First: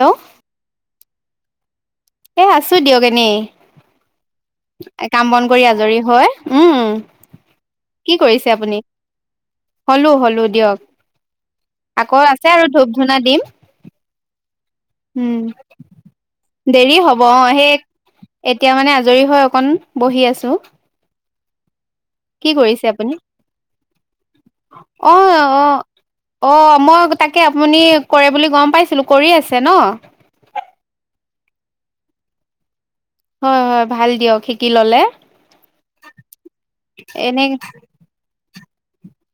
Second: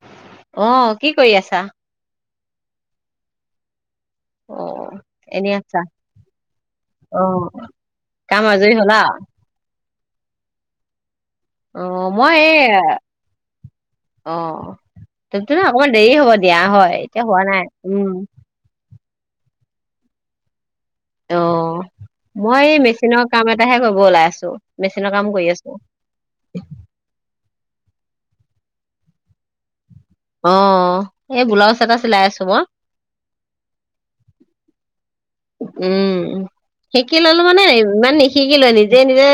Hello অ'। কি কৰি আছা? এ আছো দিয়ক এনেই। অ কাম বন এনে কৰি আছা আজৰি হয় উম, অ কি কাম কৰিছে আজৰি আপুনি? হলা হ'লো হ'লো দিয়ক। অ' আকৌ মই আছে এই আৰু ধূপ ধূনা দিম অ' উম ধূপ -ধূনা অকমান দেৰি হ'ব দিয়া হয় দেৰি এতিয়া হোৱা নাই। উম। দেৰি হয়। অকন বহি আছোঁ। অঁ কি কৰিছে আপুনি? ওলাই আছো মেচিনৰ অ কাম কৰি আছো অ অ মই তাকে আপুনি। কৰে বুলি গম পাইছিলো। কৰি আছে ন? অ এই ব্লাউজ এটা চিলাই আছোঁ মই। হয় হয় ভাল দিয়ক শিকি ললে।। উম, শিকি ললো এনে মানে ইমান নিহি। শিকি লয় নিজে নিজে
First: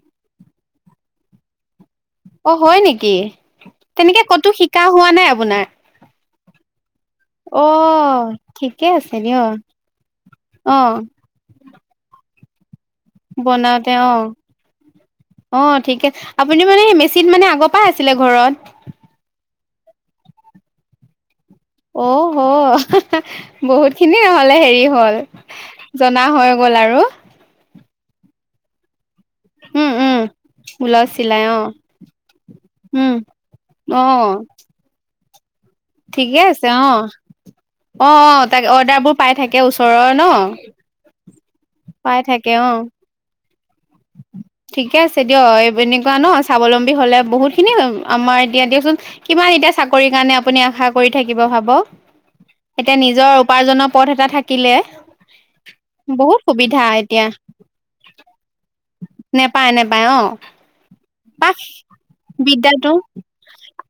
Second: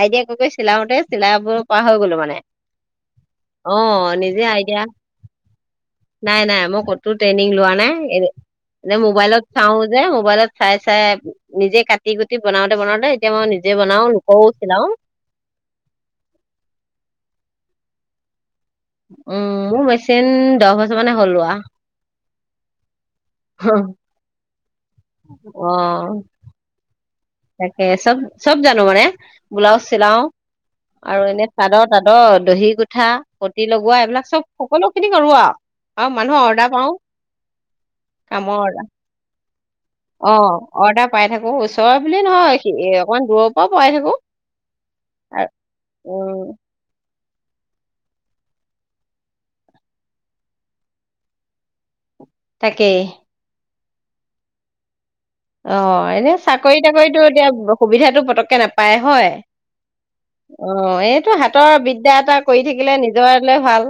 আইডিয়া কৈ কৈ চিলাওতে চিলাব পৰা।। হৈ গলো মানে অ হয় নেকি, অ তেনেকে নিজে ক'তো আইডিয়া শিকা হোৱা নাই আপোনাৰ? নাই নাই মই ক।। ট্ৰেইনিং অ লোৱা নাই এ ঠিকে এনে আছে মবাইলত দিয় চাওঁ।। মোবাইলত চাই চাই।। নিজে কাটি কুটি বনাওঁ।। বনাওঁতে চিলাও অঁঠিকে আপুনি মানে মেচিন মানে আগত।। পাই আছিলে ঘৰত। উম মোৰ মেচিন দহ বছৰ মানে হ'ল লোৱা। অহ হ পিছে বহুত খিনি হ'লে হেৰিত।। হল অ জনা হৈ গ'ল আৰু এ চব চব জানো মানে ব্লাউজ উম উম চিলাও ব্লাউজ আৰু চিলাই এনে অ চাদৰ তাদৰ দহি গোঠা উম পতিি লগোৱা অ এইবিলাক চব সকলো খিনি [unintelligible] ঠিকে মানুহৰ আছে অৰ্ডাৰ পাও অঁ অঁ অ তাক অৰ্ডাৰ বোৰ পাই থাকে তে ওচৰৰ ন অ চৰ বুল পাই থাকে অ নহয় অকণ দূৰত ঠিকে আছে দিয় এনেকুৱা ন উম স্বাৱলম্বী হলে বহুত খিনি আমাৰ এতিয়া দিয়কচোন কিমান এতিয়া চাকৰি কাৰণে আপুনি আশা কৰি থাকিব ভাবক এতিয়া তাকেই নিজৰ উপাৰ্জনৰ পথ এটা থাকিলে অ বহুত এনেই সুবিধা চাকৰি তাকৰিতটো এতিয়া সুবিধাতটো পতককে নাপায় হয় নেপায় নেপায় অ এইটো পাক হাতৰ বিদ্যা এটা কৰি থাকিলে বিদ্যাটো নিজৰলে ভাল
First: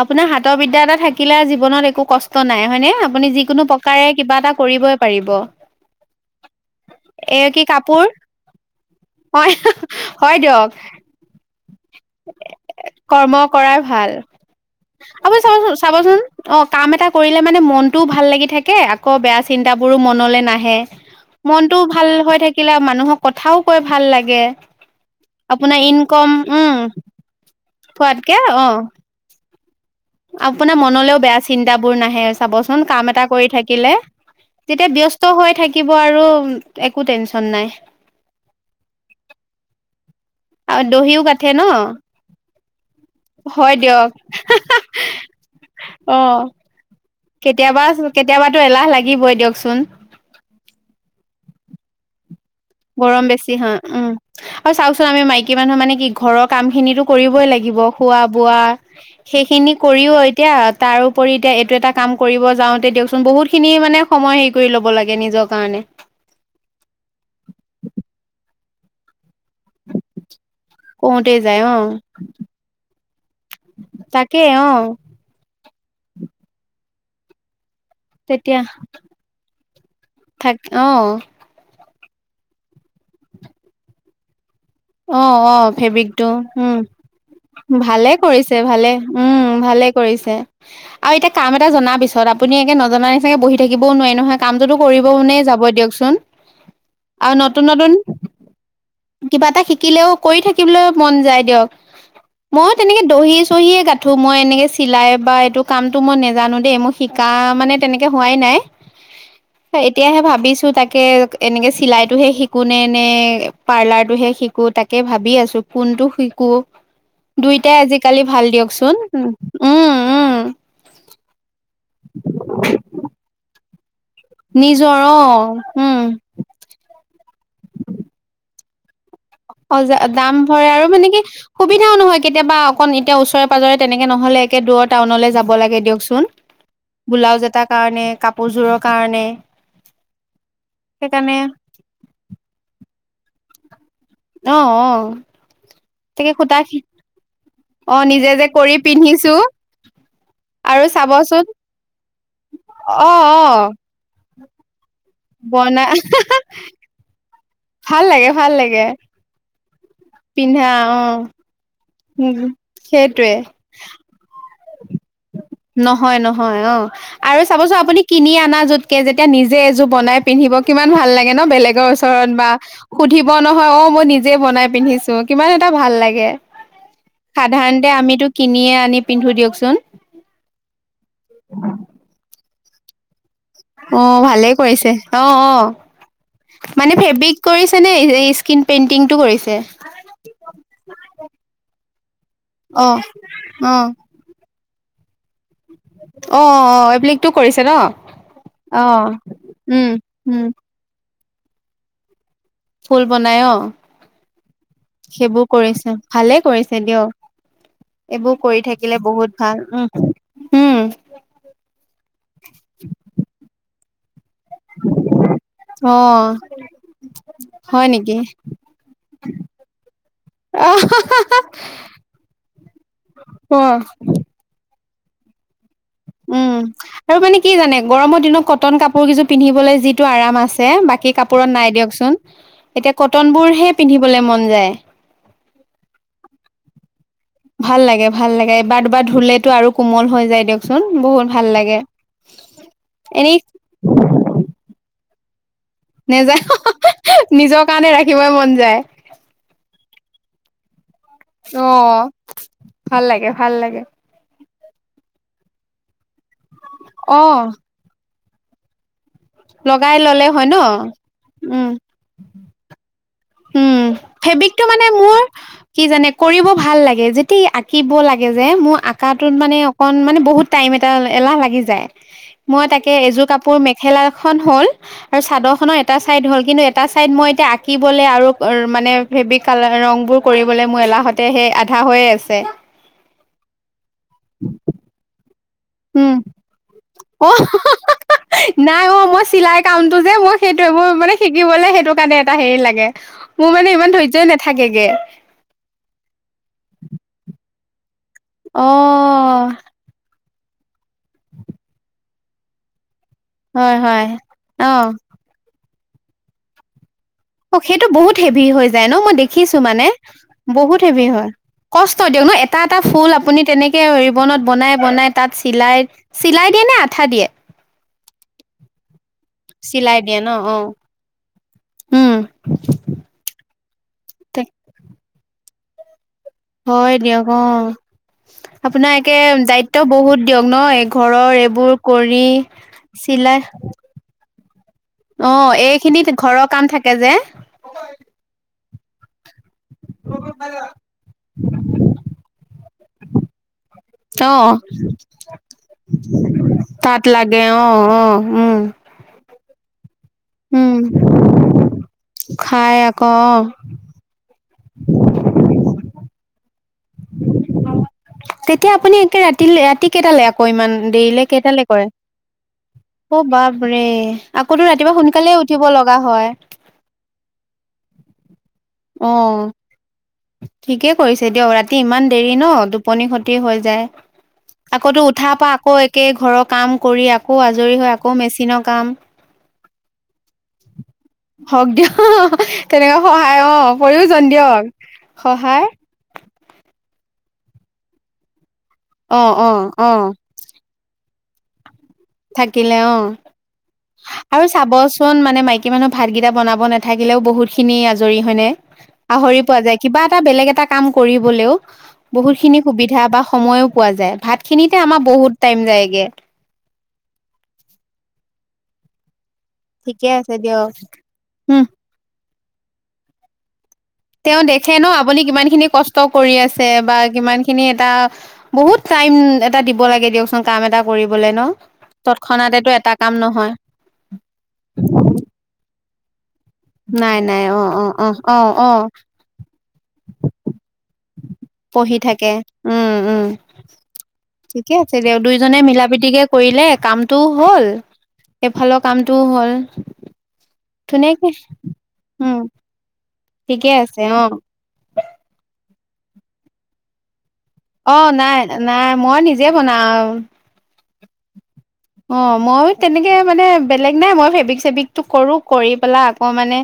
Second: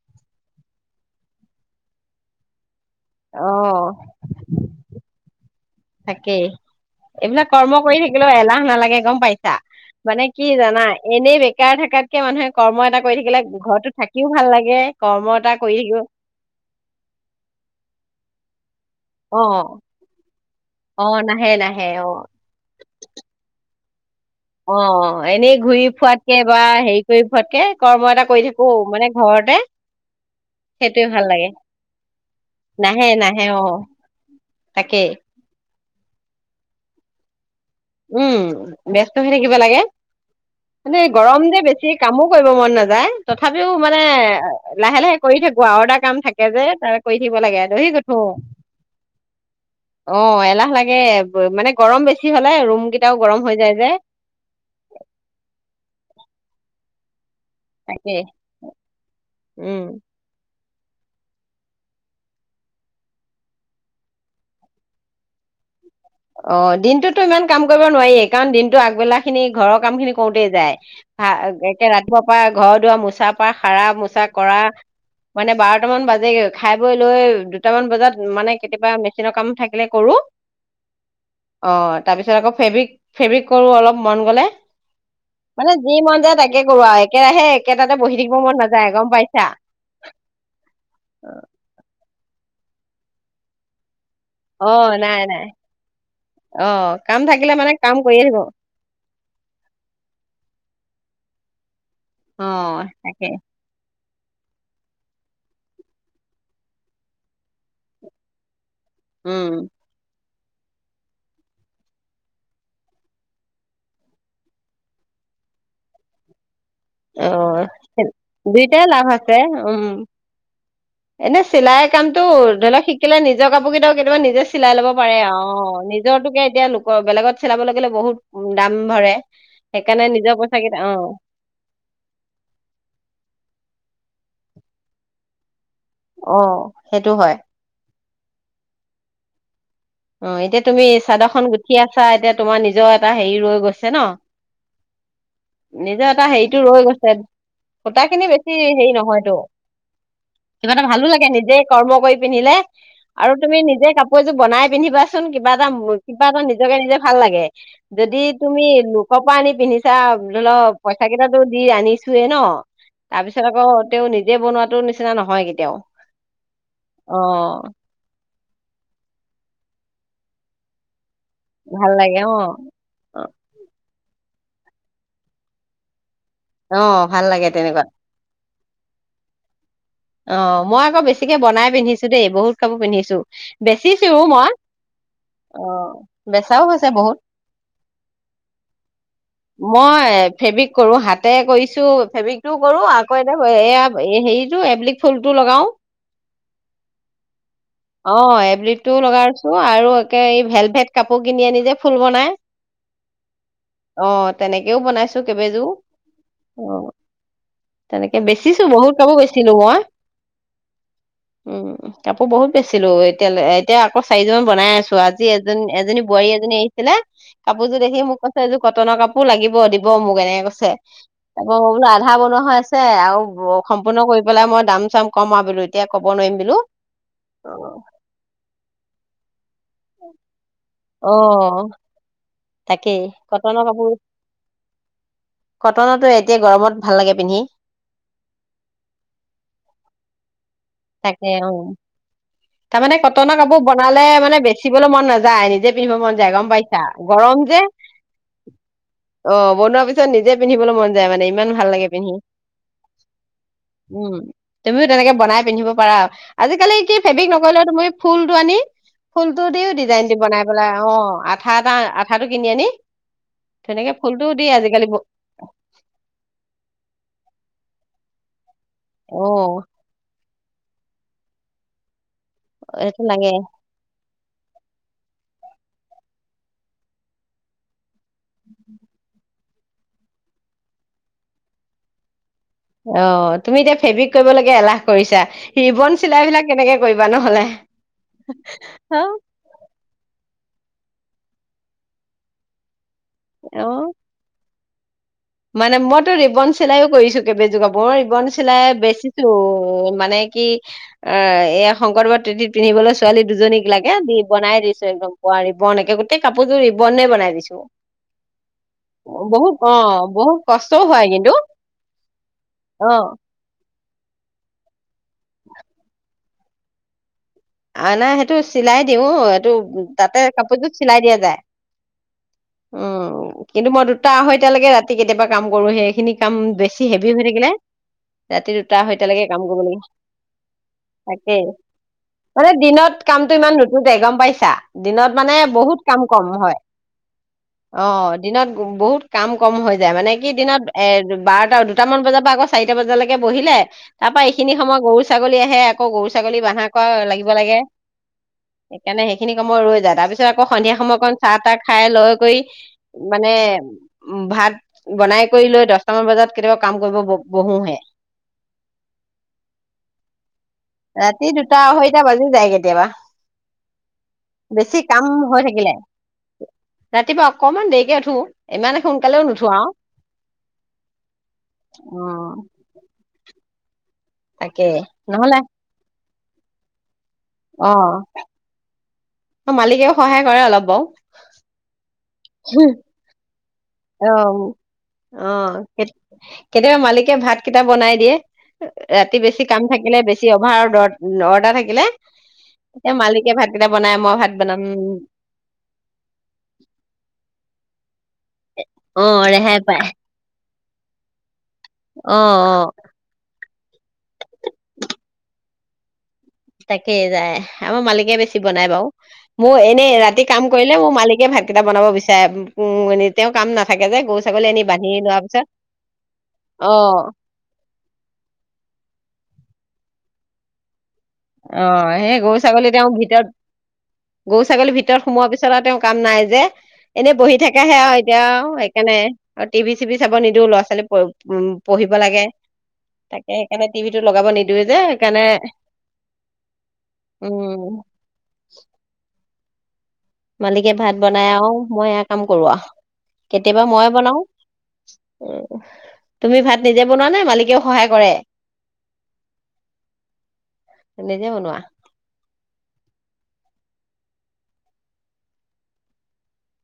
আপোনাৰ হাতৰ বিদ্যা এটা থাকিলে জীৱনত একো কষ্ট নাই হয়নে আপুনি অ যিকোনো প্ৰকাৰে কিবা এটা কৰিবই পাৰিব তাকেই এ এইবিলাক কি কৰ্ম কৰি কাপোৰ থাকিলেওঁ এলাহ নালাগে গম পাই হয় হয় দিয়ক বেকাৰ থাকাতকে মানুহে কৰ্ম এটা কৰি কৰ্ম থাকিলে কৰাই ঘৰতো ভাল থাকিও লাগে কৰ্ম আপুনি এটা কৰি চাবচোন থাকিব চাবচোন অঁ কাম এটা কৰিলে মানে মনটোও ভাল লাগি থাকে কে আকৌ অ বেয়া চিন্তাবোৰো মনলৈ নাই অ নাহে মনটো নাহে ভাল অ হৈ থাকিলে মানুহৰ কথাওঁ ভাল লাগে অ এনেই ঘূৰি ফুৱাতকে বা হেৰি কৰি ফুৱাতকে কৰ্ম এটা কৰি থাকো মানে ঘৰতে সেইটোৱে ভাল লাগে নাহে নাহে অ তাকেই [unintelligible] থাকিব আৰু একো টেনশন নাই উম বস্ত হৈ থাকিবা লাগে আৰু মানে দহিও গৰম গাঠে যে ন বেছি কামো কৰিব মন নাযায় তথাপিও হয় মানে দিয়ক লাহে লাহে কৰি থাকো আৰু এটা কাম অ থাকে যে তাৰ কৰি থাকিব লাগে কেতিয়াবা দহি গুঠো কেতিয়াবা এলাহ লাগিবই দিয়কচোন অ এলাহ লাগে মানে গৰম বেছি হ'লে আৰু গৰম বেছি হা উম আৰু চাওঁক চোন আমি মাইকী মানুহ মানে কি ঘৰৰত কাম খিনিতো কৰিব লাগিব তাকে খোৱা বোৱা সেইখিনি উম কৰিওঁ এতিয়া তাৰোপৰি এতিয়া এইটো এটা কাম কৰিব যাওঁতে দিয়কচোন বহুত খিনি মানে সময় হেৰি কৰি লব লাগে নিজৰ কাৰণে। অঁ, দিনটো ইমান কাম কৰিব নোৱাৰেই কাৰণ দিনটো আগবেলা খিনি ঘৰৰ কাম খিনি কৰোতেই যায়, কৰোতে যায় অ ৰাতিপুৱা পৰা ঘৰ দুৱাৰ মোচা পা সাৰা মোচা তাকে কৰা, অ মানে বাৰটা মান বাজেগৈ খাই লৈ লৈ কেইটামান তেতিয়া কেতিয়াবা থাকিলে কৰো থাক অ অঁ। তাৰপিছত আকৌ ফেবিক, ফেবিক কৰো অলপ মন গ'লে। অঁ, অঁ, মানে যি মন ফেবিকটো যায় তাকে উম, কৰো আৰু একেৰাহে একেটাতে ভালে বহি থাকিব মন কৰিছে নাযায় ভালে গম পাইছা উম, ভালে কৰিছে, আৰু এতিয়া কাম এটা জনাৰ পিছ তাৰ পাছত আপুনি একে নজনা নিচিনাকে বহি থাকিবও নোৱাৰে নহয় অ কামটোতো কৰিব নাই মনে নাই যাব দিয়কচোন, অ কাম আৰু থাকিলে নতুন মানে নতুন কাম কৰিয়ে থাকিব কিবা এটা শিকিলেও কৰি থাকিবলৈ মন যায় দিয়ক। অ মই তেনেকৈ তাকে দহি চহিয়ে গাঠো গাঠো মই এনেকে চিলাই বা এইটো কামতটো মই নেজানো দেই মোৰ শিকা মানে তেনেকৈ হোৱাই নাই। উম এতিয়াহে ভাবিছো ছো তাকে এনেকৈ চিলাইতোহে শিকো নে নে পাৰ্লাৰটোহে শিকো তাকে ভাবি আছো কোনটো শিকো। অ দুইটাই আজিকালি ভাল দুইটাই দিয়কচোন, লাভ আছে উম, উম। এনে চিলাই কামতটো [unintelligible] শিকিলে নিজৰ কাপোৰ কেইটাও কেত কেতিয়াবা নিজে চিলাই ল'ব নিজৰ পাৰে অ আৰ অ', উম নিজৰ তোকে এতিয়া লোকৰ বেলেগত চিলাবলৈ গ'লে বহুত, উ দাম ভৰে। অজা সেইকাৰণে নিজৰ দাম পইচা ভৰে কেইটা আৰু অ মানে কি সুবিধাও নহয় কেতিয়াবা অকণ এতিয়া ওচৰে পাজৰে তেনেকে নহলে একে দূৰ টাউনলৈ যাব লাগে। দিয়কচোন, অ সেইটো হয় বলাউজ এটাৰ কাৰণে কাপোৰযোৰৰ কাৰণে। অ', এতিয়া তুমি চাদৰ সেইকাৰণে খন গুঠি আছা এতিয়া তোমাৰ নিজৰ এ টা হেৰি ৰৈ গৈছ ন, অ অ ‌ নিজৰ এটা তাকে হেৰিটো সূতা ৰৈ গৈছে। অ সূতা খিনি নিজে যে বেছি কৰি হেৰি নহয়তো, পিন্ধিছো কিবা এটা আৰু ভালো লাগে চাবচোন নিজে কৰ্ম কৰি পিন্ধিলে, অ আৰু অ তুমি নিজে কাপোৰ এযোৰ বনাই পিন্ধিবা চোন কিবা এটা মোৰ বনাই কিবা এটা নিজকে নিজে ভাল লাগে। ভাল যদি লাগে ভাল তুমি লাগে লোকৰ পৰা আনি পিন্ধিছ পিন্ধা [unintelligible] অ পইচা কেইটাতটো দি আনি [unintelligible] উ ন, তাৰ সেইটোৱে পিছত আকৌ তেওঁ নিজে বনোৱাটো নিচিনা নহয় কেতিয়াও নহয় নহয় অ' আৰু চাবচোন আপুনি কিনি অনা যোতকে যেতিয়া নিজে এযোৰপ বনাই পিন্ধিব কিমান ভাল লাগে। ন বেলেগৰ ভাল লাগে ওচৰত অ বা সুধিব নহয় অ' মই নিজে বনাই পিন্ধিছো কিমান এটা ভাল লাগে। আহ ভাল লাগে তেনেকুৱা। সাধাৰণতে আমিতো কিনিয়ে আনি পিন্ধো দিয়কচোন। অ' মই আকৌ বেছিকে বনাই পিন্ধিছো দেই বহুত খাব পিন্ধিছো অ বেচিছো ভালে মই কৰিছে অ অ' বেচাও হৈছে মানে বহুত ফেব্ৰিক কৰিছে নে স্কিন পেইন্টিংটো কৰিছে মই ফেব্ৰিক কৰো হাতে কৰিছো। [inaudible] টো কৰো অ আকৌ এতিয়া অ এয়া হেৰিতটো এব্ ফুল টো লগাও। অ' অ' এপ্লিকটো কৰিছে ন অ এপ্লিকটো অ' উম উম। পাপ কিনি আনি যে ফুল বনাই ফুল বনাই অ' তেনেকেও বনাইছো সেইবোৰ কেইবেযোৰ কৰিছে ভালে অ কৰিছে দিয়ক তেনেকে এইবোৰ বেচিছো কৰি থাকিলে কাপোৰ বহুত বেচিলো ভাল মই উম। উম উম কাপোৰ বহুত বেচিলো এতিয়াল এতিয়া আকৌ চাৰি জ বনাই আছো আজি এজন অ এজনী বোৱাৰী এজনী আহিছিলে কাপোৰযোৰ হয় দেখি নেকি মোক কৈছে এইযোৰ কটনৰ কাপোৰ লাগিব দিব মোক এনেকে কৈছে আহ তপ মই বোলো আধা বনোৱা হৈ আছে আৰু অ সম্পূৰ্ণ কৰি পেলাই মই দাম াম কমাবলৈ উম আৰু মানে কি জানে গৰমৰ দিনত ক নট কাপোৰ কযোৰ পিন্ধিবলৈ যিটো আৰাম আছে অ বাকী কাপোৰত নাই দিয়কচোন এতিয়া তাকেই কটন কটনৰ বোৰহে কাপোৰ পিন্ধিবলৈ মন যায় কটনো এতিয়া গৰমত ভাল লাগে পিন্ধি ভাল লাগে ভাল লাগে এবাৰ দুবাৰ ধুলেতো আৰু কোমল হৈ যায় দিয়কচোন চোন তাকে বহুত অ ভাল লাগে তাৰমানে এনেই কটনৰ কাপোৰ বনালে মানে বেচিবলৈ মন নাযায় যায় নিকি পিন্ধিব মন যায় নেযায় গম পাইছা গৰম যে নিজৰ কাৰণে ৰাখিবই মন যায় অ বনোৱাৰ পিছত নিজে পিন্ধিব মন যায় মানে ইমান অ ভাল লাগে পিন্ধি ভাল লাগে ভাল লাগে উম তুমিও তেনেকে বনাই পিন্ধিব পাৰা আজ কাল কি অ ফেভিক নকলেওুমি ফুলডোৱানী ফুলটো দি লগাই ডিজাইন দি ললে বনাই হয় ন পেলাই অ আঠা উম এটা আঠাটো কিনি আনি উম তেনেকে ফুলটো দি ফেব্ৰিকটো মানে আজিকালি ব- মোৰ কি জানে কৰিব ভাল লাগে যে এ আঁকিব লাগে যে মই অ আকাটোত মানে অকন মানে বহুত টাইম এটা এলাহ লাগি যায় মই তাকে এইটো এযোৰ লাগে কাপোৰ মেখেলা হ'ল আৰু চাদৰ খনৰ এটা চাইদ হ'ল কিন্তু এটা চাইদ মই এতিয়া আঁকি লে আৰু মানে ফেিক কাল ৰং বোৰ কৰিবলৈ মোৰ এলাহতে সে আধা হৈয়ে আছে অ তুমি এতিয়া ফেব্ৰিক কৰিবলৈাগে এলাহ কৰিছা হৱন উম, চিলাই বিলাক কেনেকে কৰিবা অ' নহলে হ টো যে মোৰ সেইটোোৱে মোৰ মানে শিকিবলে সেইটো কাৰণে এটা হেৰি লাগে মোৰ মানে অ ইমান ধৈৰ্যই নাই। থাকেগে মানে মইতো ৰিবন চিলাইও কৰিছো কেইবজোকা [inaudible] চিলাই বেচিছো অ' মানে কি অ' এইয়া শংকৰদাৰ পিন্ধিবলৈ ছোৱালী দুজনীক হয় লাগে হয়। দি বনাই দিছো অ'। একদম পোৱাৰি বন একে গোটেই কাপযোৰ সেইটো বহুত হেভি হৈ যায় ন মই বহুত দেখিছো অ মানে। বহুত কষ্টও হেভি হয় কিন্তু কষ্ট দিয়ক ন এটা এটা অ ফুল আপুনি তেনেকে ৰিবনত বনাই বনাই তাত চিলাই চিলাই দিয়ে নে আঠা দিয়ে? অ' নাই সেইটো চিলাই দিওঁ এইটো চিলাই তাতে দিয়ে ন' কাপোৰযোৰ অ'। চিলাই দিয়া যায় উম, উম কিন্তু মই দুটা আহঁ তে- এতিয়ালৈকে ৰাতি কেতিয়াবা কাম কৰো সেইখিনি কাম বেছি হয় হেভি হৈ দিয়ক থাকিলে অ' ৰাতি দুটা আপোনাক একে আঢ়ৈটালৈকে কাম কৰিব দায়িত্ব লাগে বহুত দিয়ক ন ঘৰৰ তাকে এইবোৰ কৰি মানে দিনত কামতটো চিলাই ইমান নতুনতে গম পাইছা? দিনত মানে অ', বহুত কাম এইখিনি কম ঘৰৰ হয়, কাম থাকে যে অ' দিনত। বহুত কাম। কম হৈ যায় মানে কি দিনত এ বাৰটা দুটামান বজাৰ পৰা আক চাৰিটা বজালৈকে বহিলে তাৰ পৰা এইখিনি অ'। সময়ত গৰু ছাগলী আহে আকৌ গৰু ছাগলী বানহা তাত লাগে অ' অ' উম। কামৰ যা‌ তাৰ পিত তাৰিছত আকৌ উম, সন্ধিয়া সময় অকণ চাহ তাহ খাই লয় কৰি খাই আকৌ মানে অ'। উ ভাত বনাই কৰি লৈ দহটামান বজাত কেতিয়াবা কাম কৰিব ব-বহোঁহে তেতিয়া আপুনি একে ৰাতিলে? ৰাতি কেইটালে আকৌ, ইমান দেৰিলে ৰাতি দুটা কেইটালে? কৰে? আঢ়ৈটা বাজি যায় কেতিয়াবা অ বাপৰে আকৌতো বেছি ৰাতিপুৱা কাম সোনকালে হৈ উঠিব থাকিলে। লগা হয় ৰাতিপুৱা অকণমান দেৰিকে উঠোঁ। ইমান সোনকালেও নুঠোঁ আৰু ঠিকেই কৰিছে দিয়ক। ৰাতি ইমান দেৰি ন'। টোপনি ক্ষতি হৈ যায় তাকে আকৌতো নহলে উঠাৰ পৰা আকৌ এক কে, ঘৰৰ কাম কৰি আ আকৌ আজৰি হয়। আকৌ মেচিনৰ কাম অ মালিকেও সহায় কৰে অলপ বাৰু হক দিয়া তেনেকে অ অ সহায় কেতিয়াবা মালিক ভাত কেইটা বনাই দিয়ে ৰাতি অ বেছি অ কাম অ থাকিলে বেছি অভাৰৰ ৰ'দ ত নটা থাকিলে থাকিলে এ অ মালিকে ভাতকেইটা বনাই মই ভাত আৰু বনাম চাবচোন মানে মাইকী মানুহ ভাতকেইটা বনাব নাথাকিলেও বহুত খিনি আ আজৰি হয় নে অ আহৰি ৰেহাই পোৱা যায় পায় কিবা এটা বলেগ এ কাম কৰিবলৈও অ বহুত অ খিনি সুবিধা বা সময়ো পোৱা যায় ভাত খিনিতে আমাৰ বহুত টাইম যায়গে তাকে যায় আমাৰ মালিকে বেছি বনাই বাৰু মোৰ এনেই ঠিকে ৰাতি আছে কাম দিয়ক কৰিলে মোৰ মালিকে ভাতকেইটা উম বনাব বিচাৰে উম তেওঁ কাম ন তেওঁ দেখে ন আপুনি কিমান খিনি কষ্ট কৰি আছে অ বা কিমান খিনি এটা বহুত টাইম এটা দিব লাগে দিয়কচোন কাম এটা কৰিবলে ন অ সেই গৰু তৎক্ষণাতেতো ছাগলী তেওঁ এটা কাম ভিতৰত নহয় গৰু ছাগলী ভিতৰত সোমোৱাৰ পিছত আৰু তেওঁ কাম নাই যে এনেই নাই বহি নাই অ থাকাহে অ আৰু অ এতিয়া অ আৰু অ সেইকাৰণে টিভি চিভি চাব নিদিও ল'ৰা‌-ছোৱালী উ পঢ়িব পঢ়ি লাগে থাকে উম উম তাকে সেইকাৰণে টিভিটো লগাব নিদিওঁ যে সেইকাৰণে গতিকে কৰিলে কামটোও হ'ল উম সেইফালৰ কামটোও হ'ল উম [unintelligible] মালিকে ভাত বনাই আৰু মই এয়া কাম উম কৰো আ কেতিয়াবা ঠিকে মই আছে বনাও অ তুমি ভাত নিজে বনোৱানে মালিক অ নাই নাই মই নিজে বনাও নিজে বনোৱা অ মই তেনেকে মানে বেলেগ নাই মই ফেব্ৰিক চেব্ৰিকটো কৰো কৰি পেলাই আকৌ মানে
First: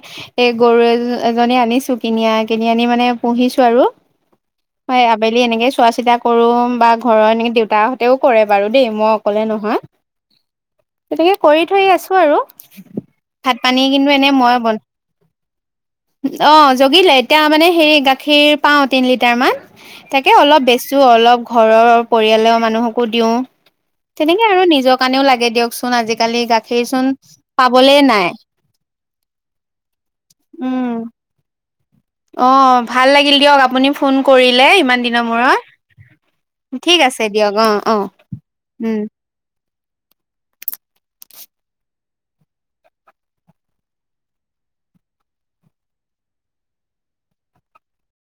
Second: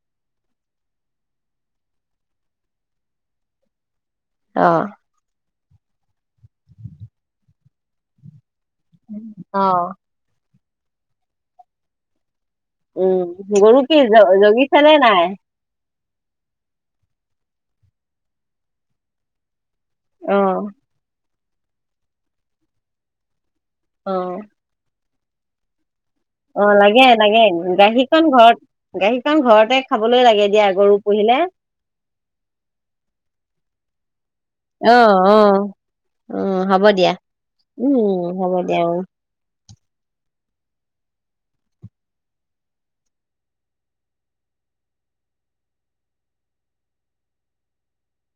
এই গৰু এ এজনী আনিছো কিনি কিনি আনি মানে পুহিছো আৰু অ হয় আবেলি এনেকে চোৱা চিতা কৰো বা ঘৰৰ এনেকে দেউতাহঁতেও কৰে বাৰু দেই মই অকলে অ নহয় তেনেকে কৰি ধৰি আছো আৰু। উম ভাত গৰু পানী কি কিন্তু জ এনে মই বন জগিছে নে নাই। অ জগিলে এতিয়া মানে হেৰি গাখীৰ পাও তিনি লিটাৰ মান। তাকে অ অলপ বেচো অলপ। ঘৰৰ পৰিয়ালৰ মানুহকো দিওঁ। অ তেনেকে আৰু নিজ। কাৰণেও লাগে দিয়কচোন। আজিকালি অ গাখীৰচোন লাগে লাগে পাবলে নাই গাখীৰকন ঘৰত গাখীৰকন ঘৰতে খাবলৈ লাগে দিয়া উম গৰু পুহিলে। অ ভাল লাগিল দিয়ক আপুনি ফোন কৰিলে অ ইমান দিনৰ অ অ মূৰত হ'ব ঠিক দিয়া আছে দিয়ক অ উম অ হ'ব দিয়া অ উম।